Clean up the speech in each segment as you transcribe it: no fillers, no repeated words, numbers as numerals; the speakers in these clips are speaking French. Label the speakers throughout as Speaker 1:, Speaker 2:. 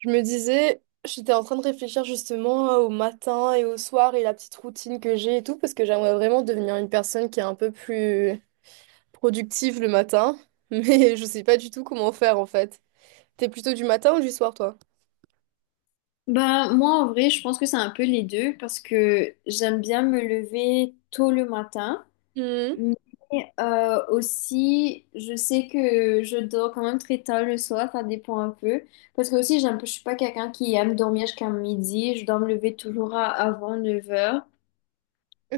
Speaker 1: Je me disais, j'étais en train de réfléchir justement au matin et au soir et la petite routine que j'ai et tout, parce que j'aimerais vraiment devenir une personne qui est un peu plus productive le matin, mais je sais pas du tout comment faire en fait. T'es plutôt du matin ou du soir, toi?
Speaker 2: Ben, moi, en vrai, je pense que c'est un peu les deux parce que j'aime bien me lever tôt le matin,
Speaker 1: Mhm.
Speaker 2: mais aussi, je sais que je dors quand même très tard le soir, ça dépend un peu. Parce que aussi, j'aime je suis pas quelqu'un qui aime dormir jusqu'à midi, je dois me lever toujours à, avant 9 heures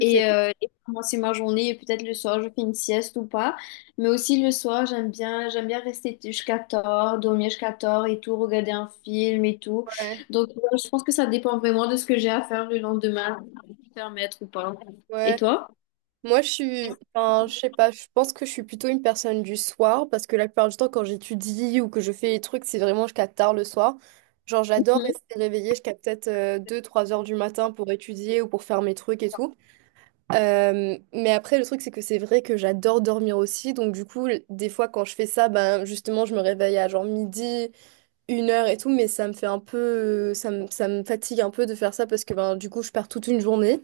Speaker 2: et pour commencer ma journée. Et peut-être le soir, je fais une sieste ou pas. Mais aussi le soir, j'aime bien rester jusqu'à tard, dormir jusqu'à tard et tout, regarder un film et tout.
Speaker 1: ouais,
Speaker 2: Donc, je pense que ça dépend vraiment de ce que j'ai à faire le lendemain, me permettre ou pas. Et
Speaker 1: ouais.
Speaker 2: toi?
Speaker 1: Moi, je suis, enfin, je sais pas, je pense que je suis plutôt une personne du soir, parce que la plupart du temps, quand j'étudie ou que je fais les trucs, c'est vraiment jusqu'à tard le soir. Genre, j'adore rester réveillée jusqu'à peut-être deux trois heures du matin pour étudier ou pour faire mes trucs et tout. Mais après, le truc, c'est que c'est vrai que j'adore dormir aussi. Donc, du coup, des fois, quand je fais ça, ben, justement, je me réveille à genre midi, une heure et tout. Mais ça me fait un peu. Ça me fatigue un peu de faire ça parce que, ben, du coup, je pars toute une journée.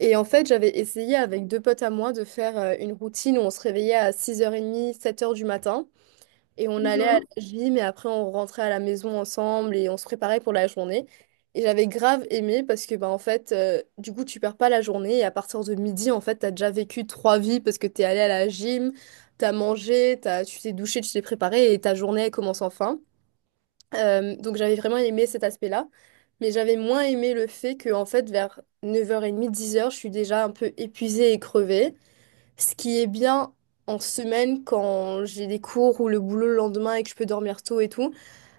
Speaker 1: Et en fait, j'avais essayé avec deux potes à moi de faire une routine où on se réveillait à 6h30, 7 heures du matin. Et on allait à
Speaker 2: Mhm.
Speaker 1: la gym et après on rentrait à la maison ensemble et on se préparait pour la journée. Et j'avais grave aimé parce que bah en fait du coup tu perds pas la journée et à partir de midi en fait t'as déjà vécu trois vies parce que t'es allé à la gym, t'as mangé, tu t'es douché, tu t'es préparé et ta journée elle commence enfin. Donc j'avais vraiment aimé cet aspect-là. Mais j'avais moins aimé le fait que en fait vers 9h30, 10 heures je suis déjà un peu épuisée et crevée. Ce qui est bien en semaine quand j'ai des cours ou le boulot le lendemain et que je peux dormir tôt et tout,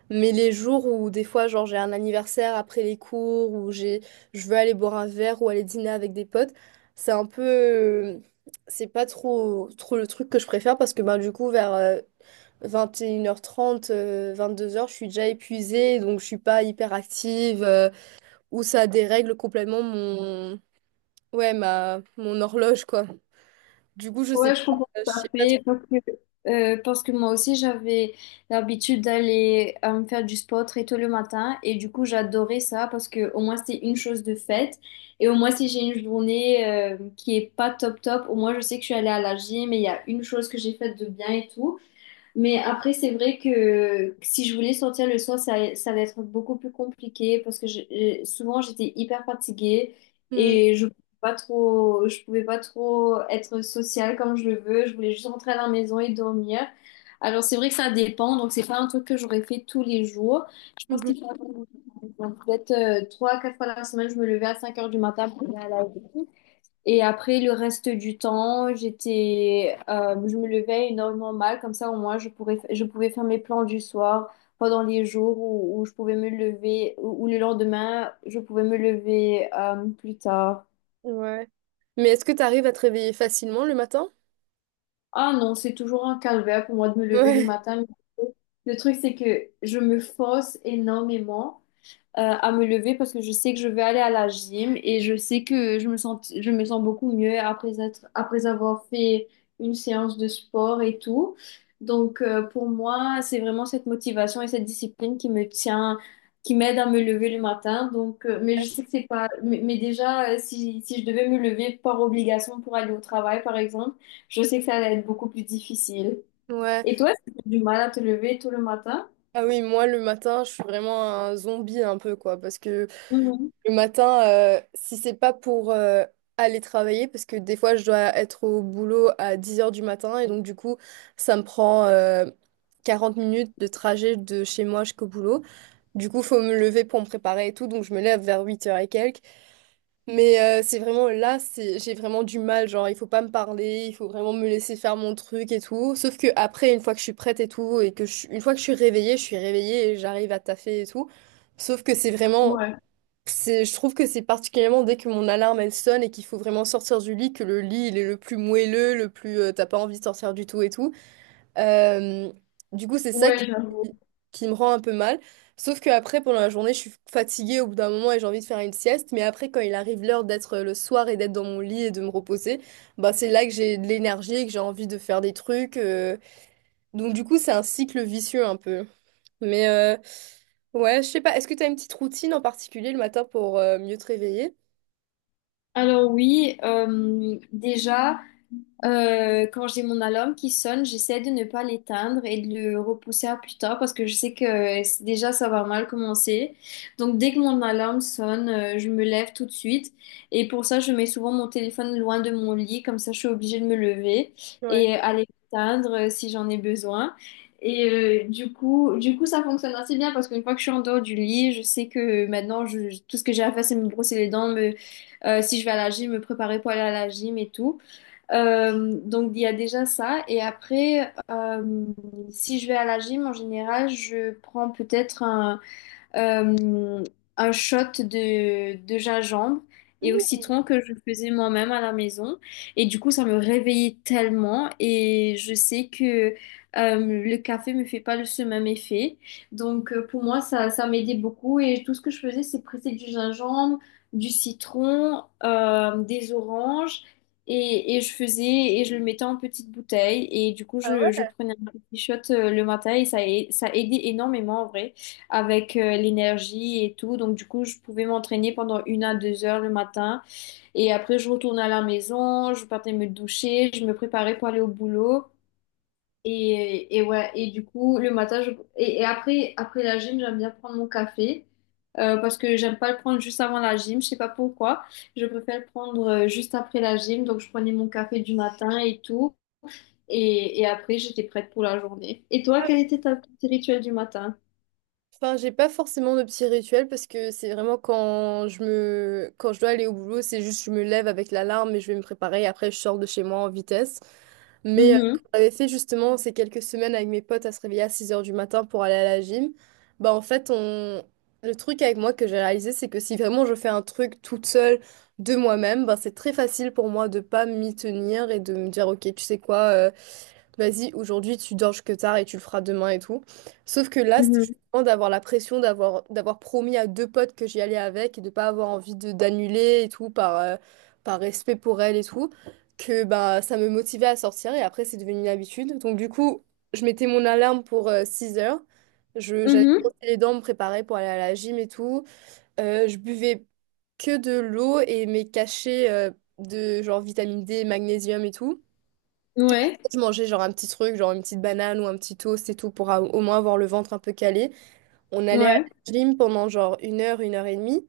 Speaker 1: mais les jours où des fois genre j'ai un anniversaire après les cours ou j'ai je veux aller boire un verre ou aller dîner avec des potes, c'est un peu c'est pas trop trop le truc que je préfère parce que ben du coup vers 21h30 2 heures je suis déjà épuisée, donc je suis pas hyper active, ou ça dérègle complètement mon, ouais, ma, mon horloge, quoi. Du coup, je sais
Speaker 2: Ouais, je
Speaker 1: pas,
Speaker 2: comprends
Speaker 1: je
Speaker 2: tout à
Speaker 1: sais pas.
Speaker 2: fait parce que moi aussi j'avais l'habitude d'aller me faire du sport très tôt le matin et du coup j'adorais ça parce que au moins c'est une chose de faite et au moins si j'ai une journée qui est pas top top, au moins je sais que je suis allée à la gym et il y a une chose que j'ai faite de bien et tout. Mais après, c'est vrai que si je voulais sortir le soir, ça allait être beaucoup plus compliqué parce que souvent j'étais hyper fatiguée
Speaker 1: Mhm.
Speaker 2: et je pouvais pas trop être sociale comme je le veux. Je voulais juste rentrer à la maison et dormir. Alors c'est vrai que ça dépend, donc c'est pas un truc que j'aurais fait tous les jours. Je pense
Speaker 1: Mhm.
Speaker 2: qu'il faut attendre. Donc, peut-être 3 à 4 fois la semaine, je me levais à 5 heures du matin pour aller à la et après, le reste du temps, je me levais énormément mal, comme ça au moins je pouvais faire mes plans du soir pendant les jours où je pouvais me lever, ou le lendemain, je pouvais me lever plus tard.
Speaker 1: Ouais. Mais est-ce que tu arrives à te réveiller facilement le matin?
Speaker 2: Ah non, c'est toujours un calvaire pour moi de me lever le
Speaker 1: Ouais.
Speaker 2: matin. Le truc, c'est que je me force énormément. À me lever parce que je sais que je vais aller à la gym et je sais que je me sens beaucoup mieux après avoir fait une séance de sport et tout. Donc, pour moi, c'est vraiment cette motivation et cette discipline qui m'aide à me lever le matin. Donc, mais je sais que c'est pas, mais déjà, si je devais me lever par obligation pour aller au travail, par exemple, je sais que ça allait être beaucoup plus difficile.
Speaker 1: Ouais.
Speaker 2: Et toi, est-ce que tu as du mal à te lever tout le matin?
Speaker 1: Ah oui, moi le matin, je suis vraiment un zombie un peu quoi parce que
Speaker 2: Mhm.
Speaker 1: le matin si c'est pas pour aller travailler parce que des fois je dois être au boulot à 10 heures du matin et donc du coup, ça me prend 40 minutes de trajet de chez moi jusqu'au boulot. Du coup, faut me lever pour me préparer et tout donc je me lève vers 8 heures et quelques. Mais c'est vraiment là, c'est j'ai vraiment du mal, genre il faut pas me parler, il faut vraiment me laisser faire mon truc et tout. Sauf que après, une fois que je suis prête et tout, et que une fois que je suis réveillée et j'arrive à taffer et tout. Sauf que c'est vraiment,
Speaker 2: Ouais,
Speaker 1: je trouve que c'est particulièrement dès que mon alarme elle sonne et qu'il faut vraiment sortir du lit, que le lit il est le plus moelleux, le plus t'as pas envie de sortir du tout et tout. Euh, du coup, c'est ça qui,
Speaker 2: ouais, j'avoue.
Speaker 1: qui me rend un peu mal. Sauf que après, pendant la journée, je suis fatiguée au bout d'un moment et j'ai envie de faire une sieste. Mais après, quand il arrive l'heure d'être le soir et d'être dans mon lit et de me reposer, bah, c'est là que j'ai de l'énergie et que j'ai envie de faire des trucs. Donc, du coup, c'est un cycle vicieux un peu. Mais ouais, je sais pas. Est-ce que tu as une petite routine en particulier le matin pour mieux te réveiller?
Speaker 2: Alors oui, déjà. Quand j'ai mon alarme qui sonne, j'essaie de ne pas l'éteindre et de le repousser à plus tard parce que je sais que c'est- déjà ça va mal commencer. Donc dès que mon alarme sonne, je me lève tout de suite et pour ça je mets souvent mon téléphone loin de mon lit, comme ça je suis obligée de me lever
Speaker 1: Ouais.
Speaker 2: et aller l'éteindre si j'en ai besoin. Et du coup ça fonctionne assez bien parce qu'une fois que je suis en dehors du lit, je sais que maintenant je- tout ce que j'ai à faire c'est me brosser les dents, si je vais à la gym, me préparer pour aller à la gym et tout. Donc il y a déjà ça. Et après, si je vais à la gym, en général, je prends peut-être euh, un shot de gingembre et au
Speaker 1: Mhm.
Speaker 2: citron que je faisais moi-même à la maison. Et du coup, ça me réveillait tellement et je sais que le café me fait pas le- ce même effet. Donc, pour moi, ça m'aidait beaucoup et tout ce que je faisais, c'est presser du gingembre, du citron, des oranges. Et je faisais et je le mettais en petite bouteille et du coup
Speaker 1: Ah
Speaker 2: je
Speaker 1: ouais?
Speaker 2: prenais un petit shot le matin et ça, ça aidait énormément en vrai avec l'énergie et tout. Donc, du coup, je pouvais m'entraîner pendant 1 à 2 heures le matin. Et après, je retournais à la maison, je partais me doucher, je me préparais pour aller au boulot. Et du coup, après la gym, j'aime bien prendre mon café. Parce que j'aime pas le prendre juste avant la gym, je sais pas pourquoi. Je préfère le prendre juste après la gym, donc je prenais mon café du matin et tout. Et après, j'étais prête pour la journée. Et toi, quel était ton petit rituel du matin?
Speaker 1: Enfin, j'ai pas forcément de petits rituels parce que c'est vraiment quand je me quand je dois aller au boulot, c'est juste je me lève avec l'alarme et je vais me préparer. Après, je sors de chez moi en vitesse. Mais
Speaker 2: Mhm,
Speaker 1: quand j'avais fait justement ces quelques semaines avec mes potes à se réveiller à 6 heures du matin pour aller à la gym, bah en fait, le truc avec moi que j'ai réalisé, c'est que si vraiment je fais un truc toute seule de moi-même, bah c'est très facile pour moi de pas m'y tenir et de me dire, ok, tu sais quoi, vas-y, aujourd'hui tu dors que tard et tu le feras demain et tout. Sauf que là, c'était
Speaker 2: mhm,
Speaker 1: justement d'avoir la pression d'avoir promis à deux potes que j'y allais avec et de pas avoir envie de d'annuler et tout par respect pour elles et tout que bah ça me motivait à sortir et après c'est devenu une habitude. Donc du coup, je mettais mon alarme pour 6 heures. J'allais me
Speaker 2: mhm.
Speaker 1: brosser les dents, me préparer pour aller à la gym et tout. Je buvais que de l'eau et mes cachets de genre vitamine D, magnésium et tout.
Speaker 2: Ouais,
Speaker 1: Je mangeais genre un petit truc, genre une petite banane ou un petit toast et tout pour au moins avoir le ventre un peu calé. On allait à
Speaker 2: ouais.
Speaker 1: la gym pendant genre 1 heure, 1 heure et demie.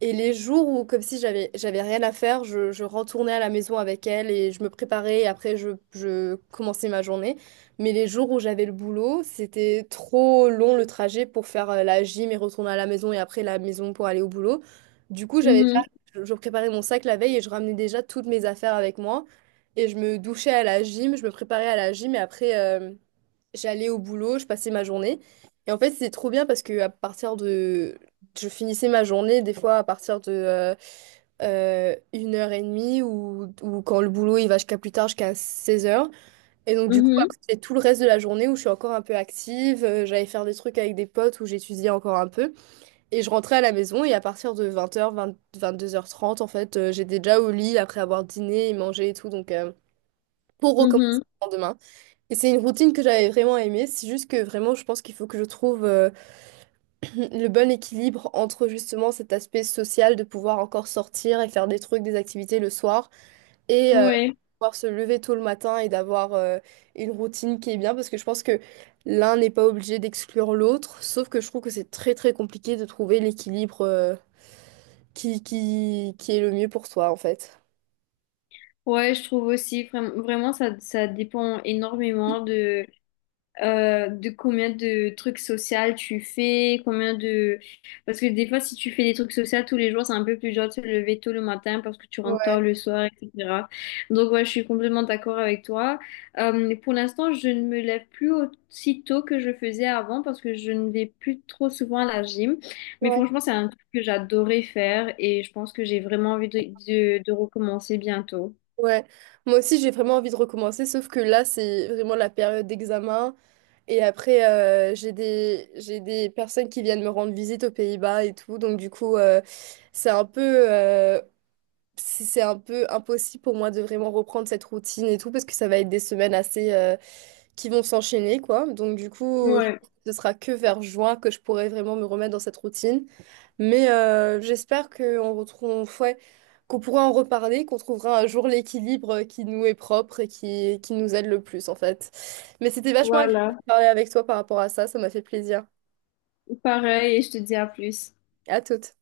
Speaker 1: Et les jours où, comme si j'avais rien à faire, je retournais à la maison avec elle et je me préparais et après je commençais ma journée. Mais les jours où j'avais le boulot, c'était trop long le trajet pour faire la gym et retourner à la maison et après la maison pour aller au boulot. Du coup, j'avais déjà,
Speaker 2: Mhm,
Speaker 1: je préparais mon sac la veille et je ramenais déjà toutes mes affaires avec moi. Et je me douchais à la gym, je me préparais à la gym et après j'allais au boulot, je passais ma journée. Et en fait, c'est trop bien parce que à partir de je finissais ma journée des fois à partir de 1 heure et demie ou quand le boulot il va jusqu'à plus tard jusqu'à 16 heures. Et donc du coup
Speaker 2: mhm,
Speaker 1: après c'est tout le reste de la journée où je suis encore un peu active, j'allais faire des trucs avec des potes où j'étudiais encore un peu. Et je rentrais à la maison et à partir de 22h30 en fait j'étais déjà au lit après avoir dîné et mangé et tout donc pour recommencer
Speaker 2: mhm.
Speaker 1: le lendemain. Et c'est une routine que j'avais vraiment aimée, c'est juste que vraiment je pense qu'il faut que je trouve le bon équilibre entre justement cet aspect social de pouvoir encore sortir et faire des trucs, des activités le soir et
Speaker 2: Ouais,
Speaker 1: pouvoir se lever tôt le matin et d'avoir une routine qui est bien parce que je pense que l'un n'est pas obligé d'exclure l'autre, sauf que je trouve que c'est très très compliqué de trouver l'équilibre qui est le mieux pour soi en fait.
Speaker 2: ouais, je trouve aussi vraiment ça, ça dépend énormément de combien de trucs sociaux tu fais, combien de... Parce que des fois, si tu fais des trucs sociaux tous les jours, c'est un peu plus dur de se lever tôt le matin parce que tu rentres tard
Speaker 1: Ouais.
Speaker 2: le soir, etc. Donc, ouais, je suis complètement d'accord avec toi. Pour l'instant, je ne me lève plus aussi tôt que je faisais avant parce que je ne vais plus trop souvent à la gym. Mais
Speaker 1: Ouais.
Speaker 2: franchement, c'est un truc que j'adorais faire et je pense que j'ai vraiment envie de de recommencer bientôt.
Speaker 1: Ouais, moi aussi j'ai vraiment envie de recommencer, sauf que là c'est vraiment la période d'examen. Et après, j'ai des personnes qui viennent me rendre visite aux Pays-Bas et tout. Donc, du coup, c'est un peu, euh, c'est un peu impossible pour moi de vraiment reprendre cette routine et tout, parce que ça va être des semaines assez, qui vont s'enchaîner, quoi. Donc, du coup, je
Speaker 2: Ouais,
Speaker 1: pense que ce sera que vers juin que je pourrai vraiment me remettre dans cette routine. Mais j'espère qu'on retrouve, ouais, qu'on pourra en reparler, qu'on trouvera un jour l'équilibre qui nous est propre et qui nous aide le plus, en fait. Mais c'était vachement agréable de
Speaker 2: voilà.
Speaker 1: parler avec toi par rapport à ça. Ça m'a fait plaisir.
Speaker 2: Pareil, et je te dis à plus.
Speaker 1: À toute.